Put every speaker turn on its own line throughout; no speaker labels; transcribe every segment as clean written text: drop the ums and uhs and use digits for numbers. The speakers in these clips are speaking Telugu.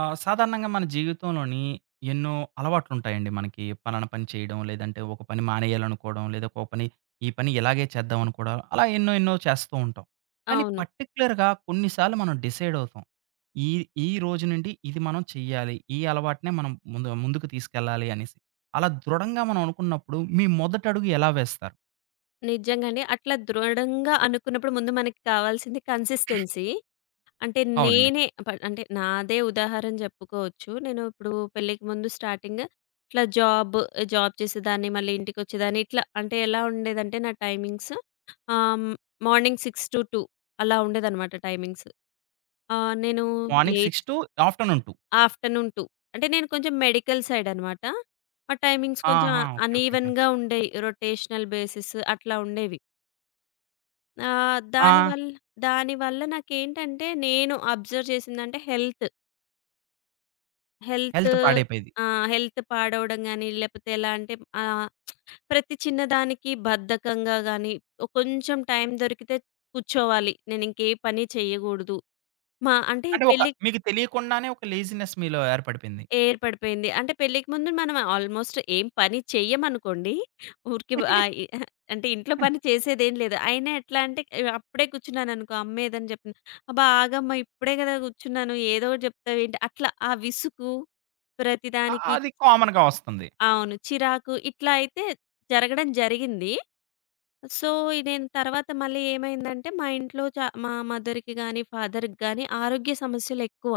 ఆ! సాధారణంగా మన జీవితంలోని ఎన్నో అలవాట్లుంటాయండి మనకి. పలానా పని చేయడం, లేదంటే ఒక పని మానేయాలనుకోవడం, లేదా ఒక పని ఈ పని ఇలాగే చేద్దాం అనుకోవడం, అలా ఎన్నో ఎన్నో చేస్తూ ఉంటాం. కానీ
అవును.
పర్టిక్యులర్‌గా కొన్నిసార్లు మనం డిసైడ్ అవుతాం. ఈ ఈ రోజు నుండి ఇది మనం చెయ్యాలి. ఈ అలవాటునే మనం ముందు ముందుకు తీసుకెళ్ళాలి అనేసి. అలా దృఢంగా మనం అనుకున్నప్పుడు మీ మొదటి అడుగు ఎలా వేస్తారు?
నిజంగండి. అట్లా దృఢంగా అనుకున్నప్పుడు ముందు మనకి కావాల్సింది కన్సిస్టెన్సీ. అంటే
అవునండి.
నేనే ప అంటే నాదే ఉదాహరణ చెప్పుకోవచ్చు. నేను ఇప్పుడు పెళ్ళికి ముందు స్టార్టింగ్ ఇట్లా జాబ్ చేసేదాన్ని, మళ్ళీ ఇంటికొచ్చేదాన్ని. ఇట్లా అంటే ఎలా ఉండేదంటే నా టైమింగ్స్ ఆహ్, మార్నింగ్ 6-2 అలా ఉండేదనమాట టైమింగ్స్. నేను
morning
late
6 to afternoon 2.
Afternoon 2 అంటే నేను కొంచెం మెడికల్ సైడ్ అనమాట. మా టైమింగ్స్ కొంచెం
ఆహా! ఓకే. ఓకే. ఓకే.
అన్‌ఈవెన్‌గా ఉండేయి. రొటేషనల్ బేసిస్ అట్లా ఉండేవి. ఆ!
ఆ!
దానివల్ల దానివల్ల నాకేంటంటే, నేను అబ్జర్వ్ చేసిందంటే హెల్త్. Health
health పాడైపోయేది.
ఆ! హెల్త్ పాడవడం గాని, లేపోతే ఎలా అంటే ఆహ్, ప్రతి చిన్నదానికి బద్ధకంగా గాని, ఒ కొంచెం టైం దొరికితే కూర్చోవాలి. నేనింకే పని చెయ్యగూడదు. మా అంటే
అంటే ఒక
పెళ్లి
మీకు తెలియకుండానే ఒక లేజినెస్ మీలో ఏర్పడిపోయింది.
ఏర్పడిపోయింది. అంటే పెళ్ళికి ముందు మనం ఆల్మోస్ట్ ఏం పని చెయ్యమనుకోండి. ఊరికే ఆహ్, ఇ అంటే ఇంట్లో పని చేసేదేం లేదు. అయినా ఎట్లా అంటే అప్పుడే కూర్చున్నాననుకో అమ్మ ఏదని చెప్పిన, "అబ్బా! ఆగమ్మా ఇప్పుడే కదా కూర్చున్నాను. ఏదో ఒకటి చెప్తావేంటి?" అట్లా ఆ విసుగు
ఆ!
ప్రతిదానికి
అది కామన్‌గా వస్తుంది.
అవును. చిరాకు ఇట్లా అయితే జరగడం జరిగింది. సో, నేను తర్వాత మళ్ళీ ఏమైందంటే మా ఇంట్లో చ మా మదర్‌కి గాని, ఫాదర్‌కి గాని ఆరోగ్య సమస్యలెక్కువ.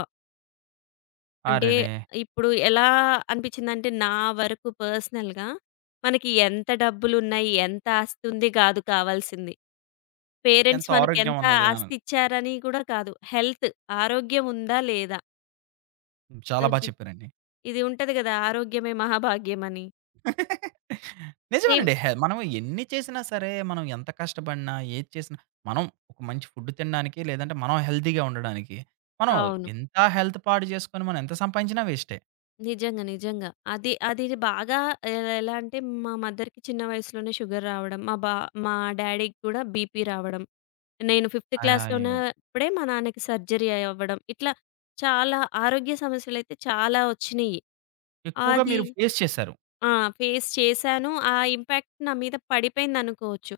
అంటే
అరెరే!
ఇప్పుడు ఎలా అనిపించిందంటే, నా వరకు పర్సనల్‌గా మనకి ఎంత డబ్బులున్నాయి, ఎంత ఆస్తి ఉంది గాదు కావాల్సింది. పేరెంట్స్
ఎంత ఆరోగ్యం
మనకెంత
ఉన్నది అని.
ఆస్తి ఇచ్చారని గూడా కాదు. హెల్త్ ఆరోగ్యం ఉందా లేదా?
చాలా బా
అది
చెప్పారండి.
ఇది ఉంటది గదా! ఆరోగ్యమే మహాభాగ్యం అని. సేమ్.
నిజమేనండి. హె మనం ఎన్ని చేసినా సరే, మనం ఎంత కష్టపడినా, ఏది చేసినా మనం ఒక మంచి ఫుడ్ తినడానికి, లేదంటే మనం హెల్తీగా ఉండడానికి, మనం
అవును.
ఎంత హెల్త్ పాడు చేసుకొని మనం ఎంత సంపాదించినా వేస్టే.
నిజంగా. నిజంగా. అది అది బాగా ఎలా అంటే మా మదర్‌కి చిన్న వయసులోనే షుగర్ రావడం, మా డ్యాడీకి కూడా బీపీ రావడం, నేను ఫిఫ్త్ క్లాస్‌లో
అయ్యో!
ఉన్నప్పుడే మా నాన్నకి సర్జరీ అవ్వడం, ఇట్లా చాలా ఆరోగ్య సమస్యలైతే చాలా వచ్చినియి.
ఎక్కువగా
అది
మీరు ఫేస్ చేశారు.
ఆ! ఫేస్ చేశాను. ఆ ఇంపాక్ట్ నా మీద పడిపోయిందనుకోవచ్చు.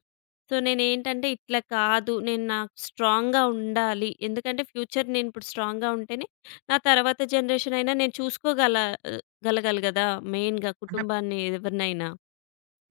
సో, నేనేంటంటే ఇట్లా కాదు. నేను నాకు స్ట్రాంగ్‌గా ఉండాలి. ఎందుకంటే ఫ్యూచర్ నేనిప్పుడు స్ట్రాంగ్‌గా ఉంటేనే నా తర్వాత జనరేషన్ అయినా నేను ఆహ్, గలగాలి గదా! మెయిన్‌గా
అంటే
కుటుంబాన్ని ఎవరినైనా.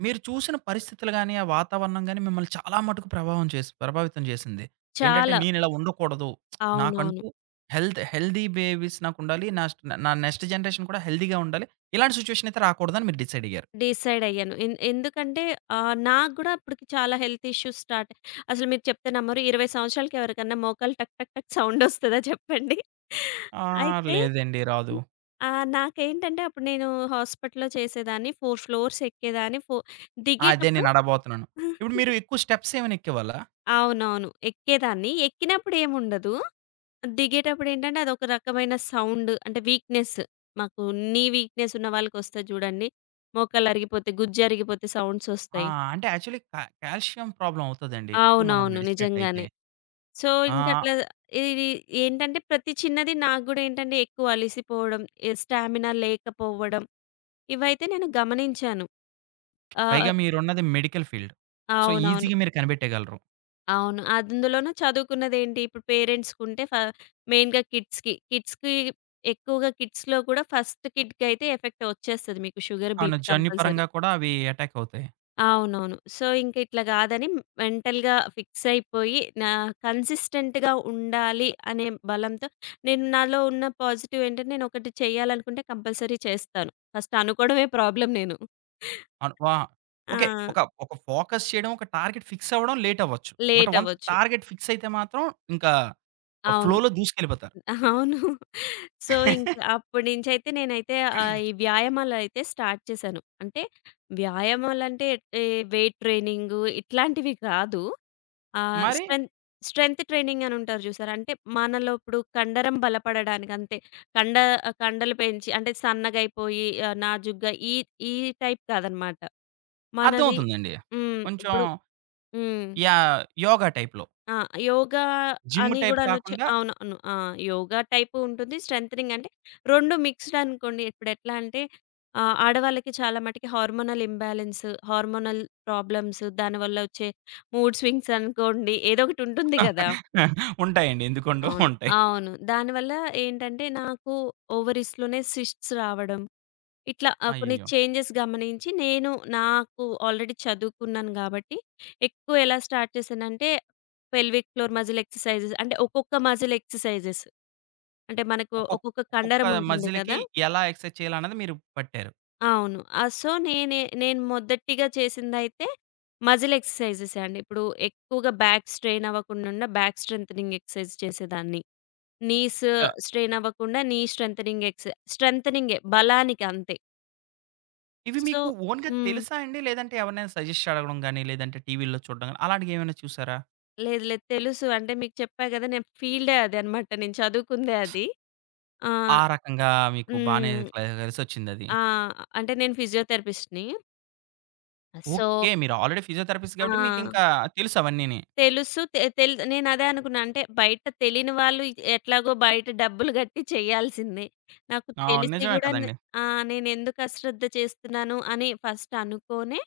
మీరు చూసిన పరిస్థితులు గాని, ఆ వాతావరణం గాని మిమ్మల్ని చాలా మటుకు ప్రభావం చేసి ప్రభావితం చేసింది. ఏంటంటే
చాలా.
నేనిలా ఉండకూడదు.
అవునవును.
నాకంటూ హెల్త్ హెల్తీ బేబీస్ నాకుండాలి. నా స్ట్ నా నెక్స్ట్ జనరేషన్ కూడా హెల్తీగా ఉండాలి. ఇలాంటి సిట్యుయేషన్ అయితే రాకూడదని మీరు డిసైడ్ అయ్యారు.
డిసైడ్ అయ్యాను. ఎందుకంటే నాకు గూడా అప్పటికి చాలా హెల్త్ ఇష్యూస్ స్టార్ట్ అసలు మీరు చెప్తే నమ్మరు 20 సంవత్సరాలకి ఎవరికన్నా మోకాలు టక్ టక్ టక్ సౌండొస్తదా చెప్పండి?
ఆ!
అయితే
లేదండి. రాదు.
హ్మ్. ఆ! నాకేంటంటే అప్పుడు నేను హాస్పిటల్‌లో చేసేదాన్ని. 4 ఫ్లోర్స్ ఎక్కేదాన్ని.
ఆ, అదే
దిగేటప్పుడు
నేను అడగబోతున్నాను. ఇప్పుడు మీరు ఎక్కువ స్టెప్స్ ఏమైనా ఎక్కేవాళ్ళా?
అవునవును. ఎక్కేదాన్ని. ఎక్కినప్పుడు ఏముండదు. దిగేటప్పుడు ఏంటంటే అదొక రకమైన సౌండ్ అంటే వీక్‌నెస్. మాకు నీ వీక్‌నెస్ ఉన్న వాళ్ళకొస్తది జూడండి. మోకాళ్ళు అరిగిపోతాయి, గుజ్జు అరిగిపోతే సౌండ్స్
ఆ!
ఒస్తాయి.
అంటే యాక్చువల్లీ కా కాల్షియం ప్రాబ్లమ్ అవుతదండి. ఎక్కువ మనం
అవునవును. నిజంగానే.
నడిసినట్టయితే.
సో,
ఆ!
ఇంకట్లా ఇది ఏంటంటే ప్రతి చిన్నది నాకు గూడా ఏంటంటే ఎక్కువ అలిసిపోవడం, స్టామినా లేకపోవడం ఇవైతే నేను గమనించాను. ఆహ్,
పైగా మీరున్నది మెడికల్ ఫీల్డ్. సో,
అవునవును.
ఈజీగా మీరు కనిపెట్టేయగలరు.
అవును. అందులోనూ చదువుకున్నదేంటి ఇప్పుడు పేరెంట్స్‌కుంటే ఫ మెయిన్‌గా కిడ్స్‌కి. ఎక్కువగా కిడ్స్‌లో కూడా ఫస్ట్ కిడ్‌కయితే ఎఫెక్ట్ వచ్చేస్తది మీకు షుగర్,
అవును.
BP compulsory.
జన్యుపరంగా కూడా అవి అటాక్ అవుతాయి.
అవునవును. సో, ఇంక ఇట్లా కాదని మెంటల్‌గా ఫిక్స్ అయిపోయి కన్సిస్టెంట్‌గా ఉండాలి అనే బలంతో నేను నాలో ఉన్న పాజిటివ్ ఏంటంటే నేను ఒకటి చేయాలనుకుంటే కంపల్సరీ చేస్తాను. ఫస్ట్ అనుకోవడమే ప్రాబ్లమ్ నేను.
అన్ వా
ఆ!
ఓకే. ఒక ఒక ఫోకస్ చేయడం, ఒక టార్గెట్ ఫిక్స్ అవ్వడం లేట్ అవ్వచ్చు. బట్
లేట్
వన్స్
అవ్వచ్చు.
టార్గెట్ ఫిక్స్ అయితే మాత్రం ఇంకా
అవును.
ఫ్లోలో దూసుకెళ్ళిపోతారు.
అవును. సో, ఇంక అప్పటి నుంచైతే నేనైతే ఈ వ్యాయామాలైతే స్టార్ట్ చేశాను. అంటే వ్యాయామాలంటే ఎ వెయిట్ ట్రైనింగు ఇట్లాంటివి కాదు. ఆహ్,
మరి
స్ట్రెంత్ స్ట్రెంత్ ట్రైనింగ్ అని ఉంటారు చూసారా? అంటే మనలో ఇప్పుడు కండరం బలపడడానికి అంతే. కండ కండలు పెంచి అంటే సన్నగయిపోయి నాజూగ్గా ఈ ఈ టైప్ కాదనమాట. మనది
అర్థమవుతుందండి.
హ్మ్.
కొంచెం
ఇప్పుడు హ్మ్.
యాహ్! యోగా టైప్‌లో.
ఆ! యోగా
జిమ్
అని
టైప్
గూడా అనొచ్చు.
కాకుండా
అవునవును. ఆ! యోగా టైపు ఉంటుంది. స్ట్రెంథెనింగ్ అంటే 2 మిక్స్‌డ్ అనుకోండి. ఇప్పుడెట్లా అంటే ఆడవాళ్ళకి చాలా మటికి హార్మోనల్ ఇంబాలెన్స్, హార్మోనల్ ప్రాబ్లమ్స్ దానివల్ల వచ్చే మూడ్ స్వింగ్స్ అనుకోండి. ఏదో ఒకటి ఉంటుంది గదా!
ఉంటాయండి. ఎందుకుండవు
అవును.
ఉంటాయి.
అవును. దానివల్ల ఏంటంటే నాకు ఓవరీస్‌లోనే సిస్ట్స్ రావడం ఇట్లా కొన్ని
అయ్యయ్యో!
చేంజెస్ గమనించి నేను నాకు ఆల్రెడీ చదువుకున్నాను గాబట్టి, ఎక్కువ ఎలా స్టార్ట్ చేశానంటే, పెల్విక్ ఫ్లోర్ మజిల్ ఎక్సర్‌సైజెస్ అంటే ఒక్కొక్క మజిల్ ఎక్సర్‌సైజెస్. అంటే మనకు
ఒక్కొక్క
ఒక్కొక్క కండరం
ఒక్కొక్క
ఉంటుంది
మజిల్‌కి
కదా!
ఎలా ఎక్సర్సైజ్ చేయాలన్నది మీరు పట్టారు.
అవును. సో, నేను మొదటిగా చేసిందయితే మజిల్ ఎక్సర్‌సైజెసే అండి. ఇప్పుడు ఎక్కువగా బ్యాక్ స్ట్రెయిన్ అవ్వకుండా బ్యాక్ స్ట్రెంథెనింగ్ ఎక్సర్‌సైజ్ చేసేదాన్ని. Knees
yeah!
స్ట్రెయిన్ అవ్వకుండా నీ స్ట్రెంథెనింగ్ ఎక్స్ స్ట్రెంథెనింగే బలానికి అంతే.
ఇవి
సో
మీకు ఓన్‌గా
హ్మ్.
తెలుసా అండి? లేదంటే ఎవరినైనా సజెస్ట్ అడగడం గాని, లేదంటే టీవీలో చూడడం గాని అలాంటియేమైనా చూసారా?
లేదు. లేదు. తెలుసు. అంటే మీకు చెప్పా గదా! నేను ఫీల్డే అదనమాట. నేను చదువుకుందే అది. ఆహ్,
ఆ రకంగా మీకు బానే
హ్మ్.
క్ల కలిసొచ్చిందది.
ఆ! అంటే నేను ఫిజియోథెరపిస్ట్‌ని. So
okay. మీరు ఆల్రెడీ ఫిజియోథెరపిస్ట్
ఆ!
కాబట్టి మీకింకా తెలుసు అవన్నీని.
తెలుసు. తె తెల్ నేనదే అనుకున్నా. అంటే బయట తెలియని వాళ్ళు ఎట్లాగో బయట డబ్బులు గట్టి చేయాల్సిందే. నాకు
అవును.
తెలిసి
నిజమే
గూడా నే
కదండీ.
ఆ! నేనెందుకు అశ్రద్ధ చేస్తున్నాను అని ఫస్ట్ అనుకోనే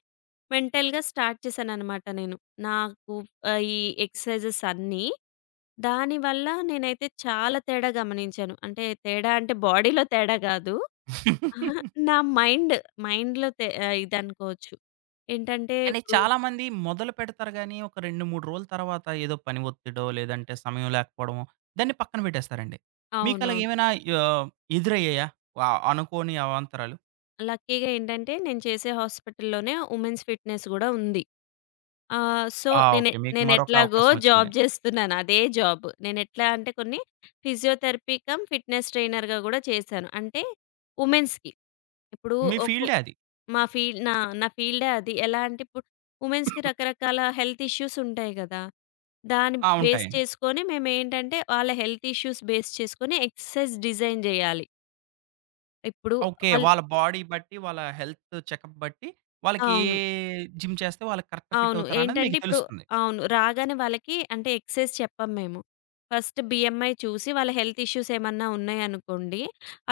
మెంటల్‌గా స్టార్ట్ చేశాననమాట నేను. నాకు ఈ ఎక్సర్‌సైజెస్ అన్నీ. దానివల్ల నేనైతే చాలా తేడా గమనించాను. అంటే తేడా అంటే బాడీలో తేడా గాదు. అహా! నా మైండ్, మైండ్‌లో ఇదనుకోవచ్చు. ఏంటంటే
కానీ
ఇప్పుడు
చాలామంది మొదలు పెడతారు గానీ, ఒక 2, 3 రోజుల తర్వాత ఏదో పని ఒత్తిడో, లేదంటే సమయం లేకపోవడమో దాన్ని పక్కన పెట్టేస్తారండి.
అవునవును.
మీకలాగేమైనా ఆహ్, ఎదురయ్యాయా? అనుకోని అవాంతరాలు?
లక్కీగా ఏంటంటే నేను చేసే హాస్పిటల్‌లోనే ఉమెన్స్ ఫిట్‌నెస్ గూడా ఉంది. ఆ! సో,
ఆ! ఓకే. మీకు మరొక
నేనెట్లాగో
అవకాశం
జాబ్
ఒచ్చింది.
జేస్తున్నాను. అదే జాబ్. నేనెట్లా అంటే కొన్ని ఫిజియోథెరపీ కమ్ ఫిట్‌నెస్ ట్రైనర్‌గా గూడా చేశాను. అంటే వుమెన్స్‌కి. ఇప్పుడు
మీ
ఒక్కొ
ఫీల్డే అది.
మా ఫీల్డ్ నా నా ఫీల్డే అది. ఎలా అంటే ఇప్పుడు వుమెన్స్‌కి రకరకాల హెల్త్ ఇష్యూస్ ఉంటాయి గదా! దాన్ని
ఆ!
బేస్
ఉంటాయి.
చేసుకొని మేమేంటంటే వాళ్ళ హెల్త్ ఇష్యూస్ బేస్ చేసుకొని ఎక్సర్‌సైజ్ డిజైన్ జేయాలి. ఇప్పుడు
ఓకే.
వాళ్ళు
వాళ్ళ బాడీ బట్టి, వాళ్ళ హెల్త్ చెకప్ బట్టి, వాళ్ళకి ఏ
అవును.
జిమ్ చేస్తే వాళ్ళకి కరెక్ట్ ఫిట్
అవును.
అవుతారన్నది
ఏంటంటే
మీకు
ఇప్పుడు
తెలుస్తుంది.
అవును. రాగానే వాళ్ళకి అంటే ఎక్సైజ్ చెప్పం మేము. ఫస్ట్ బీఎంఐ చూసి వాళ్ళ హెల్త్ ఇష్యూస్ ఏమన్నా ఉన్నాయనుకోండి,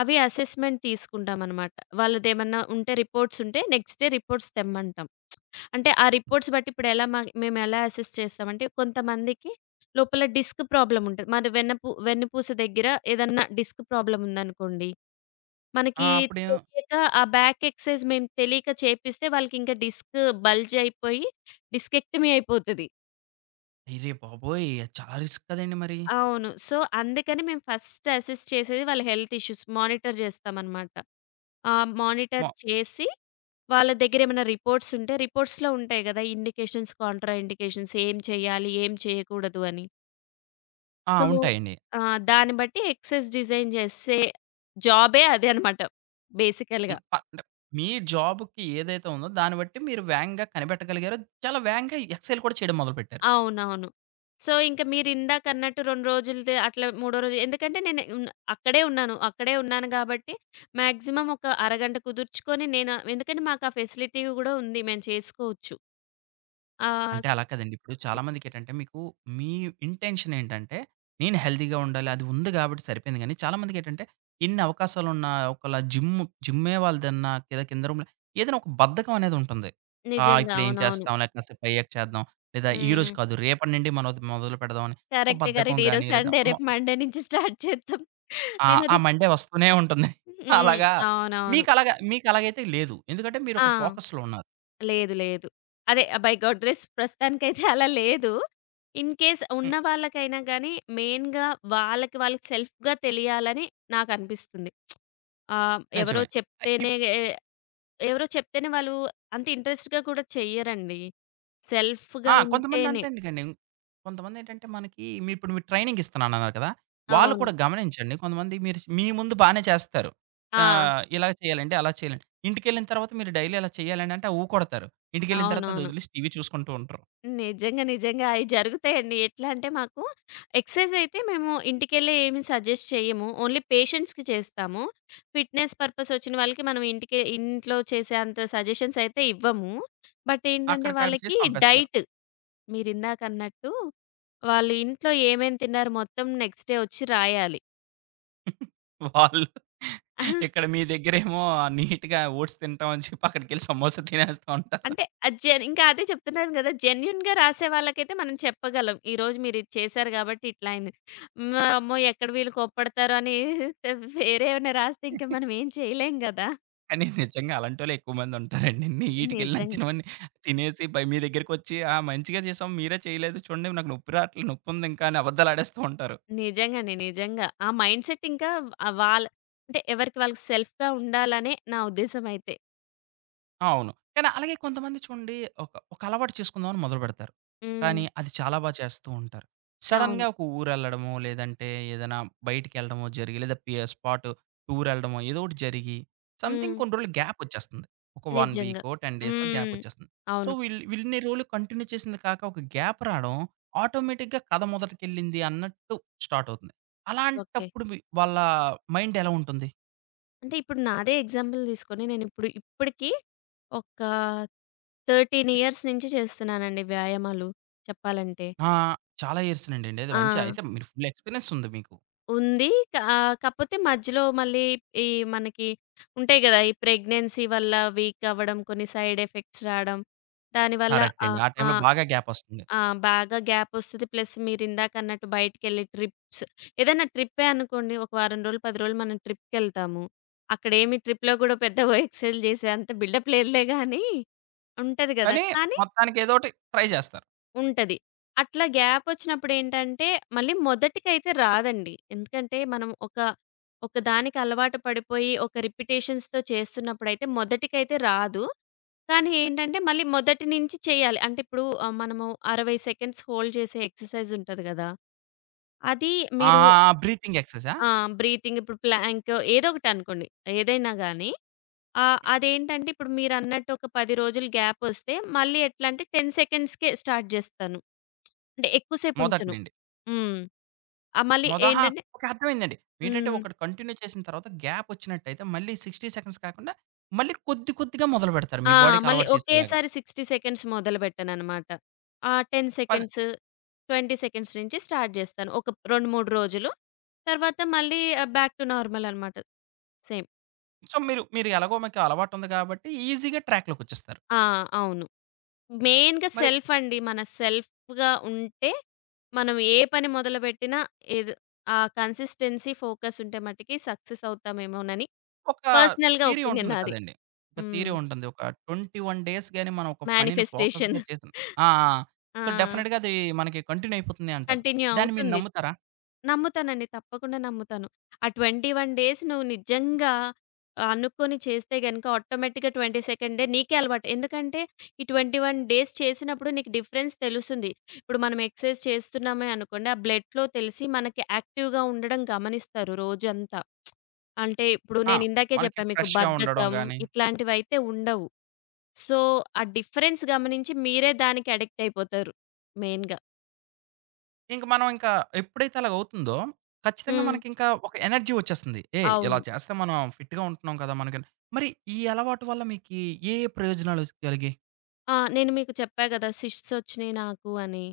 అవి అసెస్‌మెంట్ తీసుకుంటామనమాట. వాళ్ళదేమన్నా ఉంటే రిపోర్ట్స్ ఉంటే నెక్స్ట్ డే రిపోర్ట్స్ తెమ్మంటాం. అంటే ఆ రిపోర్ట్స్ బట్టి ఇప్పుడు ఎలా మ మేమెలా అసెస్ చేస్తామంటే కొంతమందికి లోపల డిస్క్ ప్రాబ్లమ్ ఉంటది. మరి వెన్నుపూస దగ్గర ఏదన్నా డిస్క్ ప్రాబ్లమ్ ఉందనుకోండి
ఆ!
మనకి
అప్పుడే
తెలియక ఆ బ్యాక్ ఎక్సర్‌సైజ్ మేము తెలియక చేపిస్తే వాళ్ళకింకా డిస్క్ బల్జ్ అయిపోయి డిస్కెక్టమీ అయిపోతది.
అయ్యరే బాబోయ్! అది చాలా రిస్క్ కదండీ మరి.
అవును. సో, అందుకని మేము ఫస్ట్ అసెస్ చేసేది వాళ్ళ హెల్త్ ఇష్యూస్ మానిటర్ చేస్తామనమాట. ఆ మానిటర్
మొ
చేసి వాళ్ళ దగ్గరేమైనా రిపోర్ట్స్ ఉంటే రిపోర్ట్స్‌లో ఉంటాయి కదా! ఇండికేషన్స్, కాంట్రా ఇండికేషన్స్ ఏం చేయాలి? ఏం చేయకూడదు అని.
ఆ!
సో,
ఉంటాయండి.
దాన్ని బట్టి ఎక్సర్‌సైజ్ డిజైన్ చేసే జాబే అదే అనమాట బేసికల్‌గా.
ఇంక ప అంటే మీ జాబ్‌కి ఏదైతే ఉందో దాన్ని బట్టి మీరు వేగంగా కనిపెట్టగలిగారో, చాలా వేగంగా ఎక్సెల్ కూడా చేయడం మొదలుపెట్టారు.
అవునవును. సో, ఇంక మీరిందాకన్నట్టు 2 రోజులది అట్లా మూడో రోజు ఎందుకంటే నేను ఉన్ అక్కడే ఉన్నాను. అక్కడే ఉన్నాను గాబట్టి మాక్సిమం ఒక అరగంట కుదుర్చుకొని నేను ఎందుకంటే మాకా ఫెసిలిటీ గూడా ఉంది. మేము చేసుకోవచ్చు. ఆ!
అంటే అలా
స్
కాదండి. ఇప్పుడు చాలా మందికేంటంటే మీకు మీ ఇంటెన్షన్ ఏంటంటే, నేను హెల్తీగా ఉండాలి. అది ఉంది గాబట్టి సరిపోయింది గానీ, చాలా మందికేంటంటే ఎన్ని అవకాశాలున్నా ఒకళ జిమ్ జిమ్మే వాళ్ళదన్నా లేదా కింద రూమ్‌లో ఏదైనా ఒక బద్ధకం అనేదుంటుంది. ఆ!
నిజంగా.
ఇప్పుడేం
అవునవును.
చేస్తాంలే కాసేపు అయ్యాక చేద్దాం. లేదా ఈరోజు
హ్మ్.
కాదు రేపటి నుండి మనం అది మొదలు పెడదామని ఒక
కరెక్టే.
బద్ధకం
కరెక్టే.
గానీ
ఈరోజు
లేదా
సండే
మొ
రేపు మండే నుంచి స్టార్ట్ చేద్దాం.
ఆ! ఆ
నేనది
మండే వస్తూనే ఉంటుంది.
హ్మ్.
అలాగా
అవునవును.
మీకలాగైతే లేదు. ఎందుకంటే మీరు
ఆ!
ఒక ఫోకస్‌లో ఉన్నారు.
లేదు. లేదు. అదే బై గాడ్ గ్రేస్ ప్రస్తుతానికైతే అలా లేదు. ఇన్ కేస్ ఉన్న
హ్మ్.
వాళ్ళకైనా గానీ, మెయిన్‌గా వాళ్ళకి వాళ్ళకి సెల్ఫ్‌గా తెలియాలని నాకనిపిస్తుంది. ఆహ్, ఎవరో
నిజమే. అయ్
చెప్తేనే
ఇప్
ఎ ఎవరో చెప్తేనే వాళ్ళు అంత ఇంట్రెస్ట్‌గా కూడా చెయ్యరండి. సెల్ఫ్‌గా
ఆ! కొంతమంది
ఉంటేనే.
అంతే ఎందుకండి. కొంతమందేంటంటే మనకి మీ ఇప్పుడు మీరు ట్రైనింగ్ ఇస్తున్నానన్నారు కదా! వాళ్ళు
అవును.
కూడా గమనించండి. కొంతమంది మీరు మీ ముందు బానే చేస్తారు.
ఆ!
ఆహ్, ఇలా చేయాలండి, అలా చేయాలండి. ఇంటికెళ్ళిన తర్వాత మీరు డైలీ అలా చేయాలని అంటే ఊకొడతారు. ఇంటికెళ్ళిన తర్వాత అది
అవునవును.
వదిలేసి టీవీ చూసుకుంటూ ఉంటారు.
నిజంగా. నిజంగా. అయి జరుగుతాయండి. ఎట్లా అంటే మాకు ఎక్సర్‌సైజ్ అయితే మేము ఇంటికెళ్ళే ఏమి సజెస్ట్ చేయము. ఓన్లీ పేషెంట్స్‌కి చేస్తాము. ఫిట్‌నెస్ పర్పస్ వచ్చిన వాళ్ళకి మనం ఇంటికే ఇంట్లో చేసే అంత సజెషన్స్ అయితే ఇవ్వము. బట్ ఏంటంటే
అక్కడికక్కడ చేసి
వాళ్ళకి
పంపేస్తారు.
డైట్ మీరిందాకన్నట్టు వాళ్ళు ఇంట్లో ఏమేం తిన్నారు మొత్తం నెక్స్ట్ డే వచ్చి రాయాలి.
వాళ్ళు ఇక్కడ మీ దగ్గరేమో నీట్‌గా ఓట్స్ తింటాం అని చెప్పి అక్కడికెళ్ళి సమోసా తినేస్తూ ఉంటారు.
అంటే అది జెన్ ఇంకా అదే చెప్తున్నాను గదా! జెన్యూన్‌గా రాసే వాళ్ళకైతే మనం చెప్పగలం. ఈరోజు మీరిది చేశారు గాబట్టి ఇట్లా అయింది. హ్మ్. అమ్మో! ఎక్కడ వీళ్ళు కోప్పడతారో అని వేరే ఏమైనా రాస్తే ఇంకా మనం ఏం చేయలేం గదా!
కానీ నిజంగా అలాంటోళ్ళే ఎక్కువమంది ఉంటారండి. నీట్‌గెళ్ళి
నిజంగ్
నచ్చినవన్నీ తినేసి పై మీ దగ్గరికొచ్చి, "ఆ! మంచిగా చేసాం మీరే చేయలేదు చూడండి నాకు నొప్పి రాట్లే నొప్పుందింకా" అని అబద్దాలాడేస్తూ ఉంటారు.
నిజంగండి. నిజంగా. ఆ మైండ్‌సెట్ ఇంకా ఆహ్, వాళ్ళ అంటే ఎవరికి వాళ్ళకి సెల్ఫ్‌గా ఉండాలనే నా ఉద్దేశ్యం అయితే.
ఆ! అవును. కానీ అలాగే కొంతమంది చూడండి ఒక ఒక అలవాటు చేసుకుందాం అని మొదలుపెడతారు.
హ్మ్.
కానీ అది చాలా బా చేస్తూ ఉంటారు.
అవును.
సడెన్‌గా ఒక ఊరెళ్ళడమో, లేదంటే ఏదైనా బయటికెళ్ళడమో జరిగి, లేదా పి స్పాట్ టూరెళ్ళడమో ఏదో ఒకటి జరిగి సంథింగ్
హ్మ్.
కొన్ని రోజులు గ్యాప్ ఒచ్చేస్తుంది. ఒక 1
నిజంగా.
వీకో, 10 డేసో గ్యాప్
హ్మ్.
ఒచ్చేస్తుంది. సో,
అవును.
వీళ్ళిన్ని రోజులు కంటిన్యూ చేసింది కాక ఒక గ్యాప్ రావడం ఆటోమేటిక్‌గా కథ మొదటికెళ్ళింది అన్నట్టు స్టార్ట్ అవుతుంది.
ఓకే.
అలాంటప్పుడు మీ వాళ్ళ మైండ్ ఎలా ఉంటుంది?
అంటే ఇప్పుడు నాదే ఎగ్జాంపుల్ తీసుకొని నేనిప్పుడు ఇప్పటికి ఒక 13 ఇయర్స్ నుంచి చేస్తున్నానండి వ్యాయామాలు చెప్పాలంటే.
ఆ! చాలా ఇయర్స్ నుండండి. అది
ఆ!
మంచి అయితే మీరు ఫుల్ ఎక్స్‌పీరియన్స్ ఉంది మీకు.
ఉంది. కాపోతే మధ్యలో మళ్ళీ ఈ మనకి ఉంటాయి గదా! ఈ ప్రెగ్నెన్సీ వల్ల వీక్ అవ్వడం, కొన్ని సైడ్ ఎఫెక్ట్స్ రాడం. దానివల్ల
కరెక్ట్ అండి.
ఆహ్,
ఆ టైంలో
ఆహ్,
బాగా గ్యాపొస్తుంది.
ఆ! బాగా గ్యాపొస్తది. ప్లస్ మీరిందాకన్నట్టు బయటికెళ్ళి ట్రిప్స్ ఏదైనా ట్రిప్పే అనుకోండి. ఒక వారం రోజులు, 10 రోజులు మనం ట్రిప్‌కెళ్తాము. అక్కడేమి ట్రిప్‌లో గూడా పెద్ద ఓ ఎక్సైజ్‌లు చేసే అంత బిల్డప్ లేదులే గానీ ఉంటది గదా!
కానీ
కానీ
మొత్తానికి ఏదోటి ట్రై జేస్తారు.
ఉంటది. అట్లా గ్యాపొచ్చినప్పుడేంటంటే, మళ్ళీ మొదటికైతే రాదండి. ఎందుకంటే, మనం ఒక ఒక దానికి అలవాటు పడిపోయి, ఒక రిపిటేషన్స్‌తో చేస్తున్నప్పుడైతే మొదటికైతే రాదు. కానీ ఏంటంటే, మళ్ళీ మొదటి నుంచి చేయాలి. అంటే ఇప్పుడు మనము 60 సెకండ్స్ హోల్డ్ చేసే ఎక్సర్‌సైజ్ ఉంటది గదా! అది
ఆ!
మీరు
బ్రీతింగ్ ఎక్సర్‌సైజా?
ఆ! బ్రీతింగ్ ఇప్పుడు ప్లాంక్ ఏదో ఒకటనుకోండి. ఏదైనా గానీ, అదేంటంటే ఇప్పుడు మీరన్నట్టు ఒక 10 రోజులు గ్యాపొస్తే, మళ్ళీ ఎట్లా అంటే 10 సెకండ్స్‌కే స్టార్ట్ జేస్తాను. అంటే ఎక్కువ
మొదటి
సేపుంచను.
నుండి.
హ్మ్. ఆహ్, మళ్ళీ
మొద అహా!
ఏంటంటే
ఓకే. అర్థమైందండి. ఏంటంటే
హ్మ్.
ఒకటి కంటిన్యూ చేసిన తర్వాత గ్యాపొచ్చినట్టయితే మళ్ళీ 60 సెకండ్స్ కాకుండా మళ్ళీ కొద్ది కొద్దిగా మొదలుబెడతారు.
ఆ!
మీ బాడీకి
మళ్ళీ
అలవాటు చేసేలాగా.
ఒకేసారి 60 సెకండ్స్ మొదలుబెట్టననమాట. ఆ 10
పది
సెకండ్స్, 20 సెకండ్స్ నుంచి స్టార్ట్ జేస్తాను. ఒక 2, 3 రోజులు. తర్వాత మళ్ళీ బ్యాక్ టు నార్మల్ అనమాట. సేమ్.
సో, మీరు మీరు ఎలాగో మీకు అలవాటుంది కాబట్టి ఈజీగా ట్రాక్‌లోకొచ్చేస్తారు.
ఆ! అవును. మెయిన్‌గా
మరి
సెల్ఫ్ అండి. మన సెల్ఫ్‌గా ఉంటే, మనం ఏ పని మొదలుబెట్టినా ఏదో ఆ కన్సిస్టెన్సీ, ఫోకస్ ఉంటే మటికి సక్సెస్ అవుతామేమోనని
ఒక
పర్సనల్‌గా
థియరీ
ఒపీనియన్
ఉంటుంది
నాది.
కదండీ! ఒక థియరీ
హ్మ్.
ఉంటుంది. ఒక 21 డేస్ గాని మనం ఒక పనిని
మేనిఫెస్టేషన్.
ఫోకస్‌గా చేసిన ఆ! ఆ! సో,
ఆ!
డెఫినిట్‌గా అది మనకి కంటిన్యూ అయిపోతుంది అంటారు.
కంటిన్యూ
దాన్ని మీరు
అవుతుంది.
నమ్ముతారా?
నమ్ముతానండి. తప్పకుండా నమ్ముతాను. ఆ 21 డేస్ నువ్వు నిజంగా అనుకోని చేస్తే గనుక ఆటోమేటిక్‌గా 22nd డే నీకే అలవాటు. ఎందుకంటే ఈ 21 డేస్ చేసినప్పుడు నీకు డిఫరెన్స్ తెలుస్తుంది. ఇప్పుడు మనం ఎక్సర్సైజ్ చేస్తున్నామే అనుకోండి. ఆ బ్లడ్‌లో తెలిసి మనకి యాక్టివ్‌గా ఉండడం గమనిస్తారు రోజంతా. అంటే ఇప్పుడు
ఆ!
నేను ఇందాకే
మనకి
చెప్పా మీకు
ఫ్రెష్‌గా ఉండడం
బద్ధకం
గాని,
ఇట్లాంటివైతే ఉండవు. సో, ఆ డిఫరెన్స్ గమనించి మీరే దానికి అడిక్ట్ అయిపోతారు మెయిన్‌గా.
ఇంక మనం ఇంకా ఎప్పుడైతే అలాగ అవుతుందో, ఖచ్చితంగా
హ్మ్.
మనకింకా ఒక ఎనర్జీ వచ్చేస్తుంది. ఏయ్! ఇలా
అవును.
చేస్తే మనం ఫిట్‌గా ఉంటున్నాం కదా! మనకని. మరి ఈ అలవాటు వల్ల మీకి ఏ, ఏ ప్రయోజనాలు కలిగాయి?
ఆ! నేను మీకు చెప్పా గదా! సిస్ట్స్ ఒచ్చినియి నాకు అని.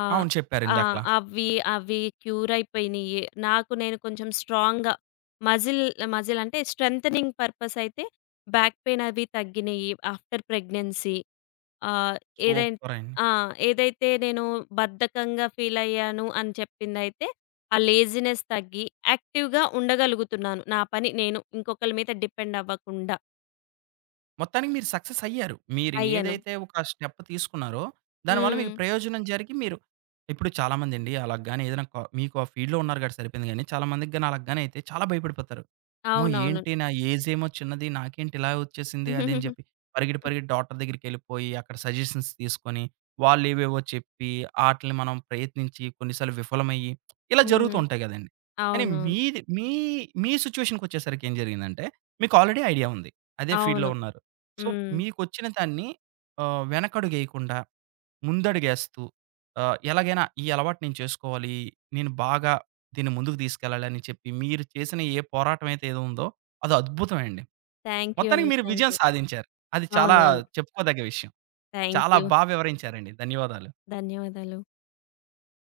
ఆహ్,
అవును చెప్పారు
ఆ!
ఇందాకలా.
అవి, అవి క్యూర్ అయిపోయినియి. నాకు నేను కొంచెం స్ట్రాంగ్‌గా మజిల్, మజిల్ అంటే స్ట్రెంథెనింగ్ పర్పస్ అయితే బ్యాక్ పెయిన్ అవి తగ్గినియి ఆఫ్టర్ ప్రెగ్నెన్సీ. ఆహ్, ఏదై
సూపర్ అండి.
ఆ! ఏదైతే నేను బద్ధకంగా ఫీల్ అయ్యాను అని చెప్పిందయితే ఆ లేజీనెస్ తగ్గి యాక్టివ్‌గా ఉండగలుగుతున్నాను. నా పని నేను ఇంకొకళ్ళ మీద డిపెండ్ అవ్వకుండా
మొత్తానికి మీరు సక్సెస్ అయ్యారు. మీరు
అయ్యాను.
ఏదైతే ఒక స్టెప్ తీసుకున్నారో, దానివల్ల
హ్మ్.
మీకు ప్రయోజనం జరిగి మీరు ఇప్పుడు చాలామందండి అలాగ గాని ఏదైనా క మీకు ఆ ఫీల్డ్‌లో ఉన్నారు కాబట్టి సరిపోయింది గానీ, చాలామందికి గాని అలాగ గాని అయితే చాలా భయపడిపోతారు. అమ్మో!
అవునవును.
ఏంటి నా ఏజేమో చిన్నది నాకేంటి ఇలా వచ్చేసింది అది అని చెప్పి పరిగెట్టి, పరిగెట్టి డాక్టర్ దగ్గరికెళ్ళిపోయి అక్కడ సజెషన్స్ తీసుకొని, వాళ్ళేవేవో చెప్పి ఆటిల్ని మనం ప్రయత్నించి కొన్నిసార్లు విఫలమయ్యి ఇలా జరుగుతూ
హ్మ్.
ఉంటాయి గదండీ. కానీ
అవునవును.
మీది మీ మీ సిట్యుయేషన్‌కొచ్చేసరికి ఏం జరిగిందంటే మీకు ఆల్రెడీ ఐడియా ఉంది. అదే ఫీల్డ్‌లో
అవును.
ఉన్నారు. సో,
హ్మ్.
మీకొచ్చిన దాన్ని వెనకడుగేయకుండా ముందడుగేస్తూ ఎలాగైనా ఈ అలవాటు నేను చేసుకోవాలి. నేను బాగా దీన్ని ముందుకు తీసుకెళ్ళాలని చెప్పి మీరు చేసిన ఏ పోరాటం అయితే ఏదో ఉందో అది అద్భుతమండి.
థాంక్ యూ
మొత్తానికి
అండి.
మీరు
థాంక్
విజయం
యూ.
సాధించారు. అది చాలా
అవునవును.
చెప్పుకోదగ్గ విషయం.
థాంక్
చాలా
యూ.
బా వివరించారండి. ధన్యవాదాలు.
ధన్యవాదాలు.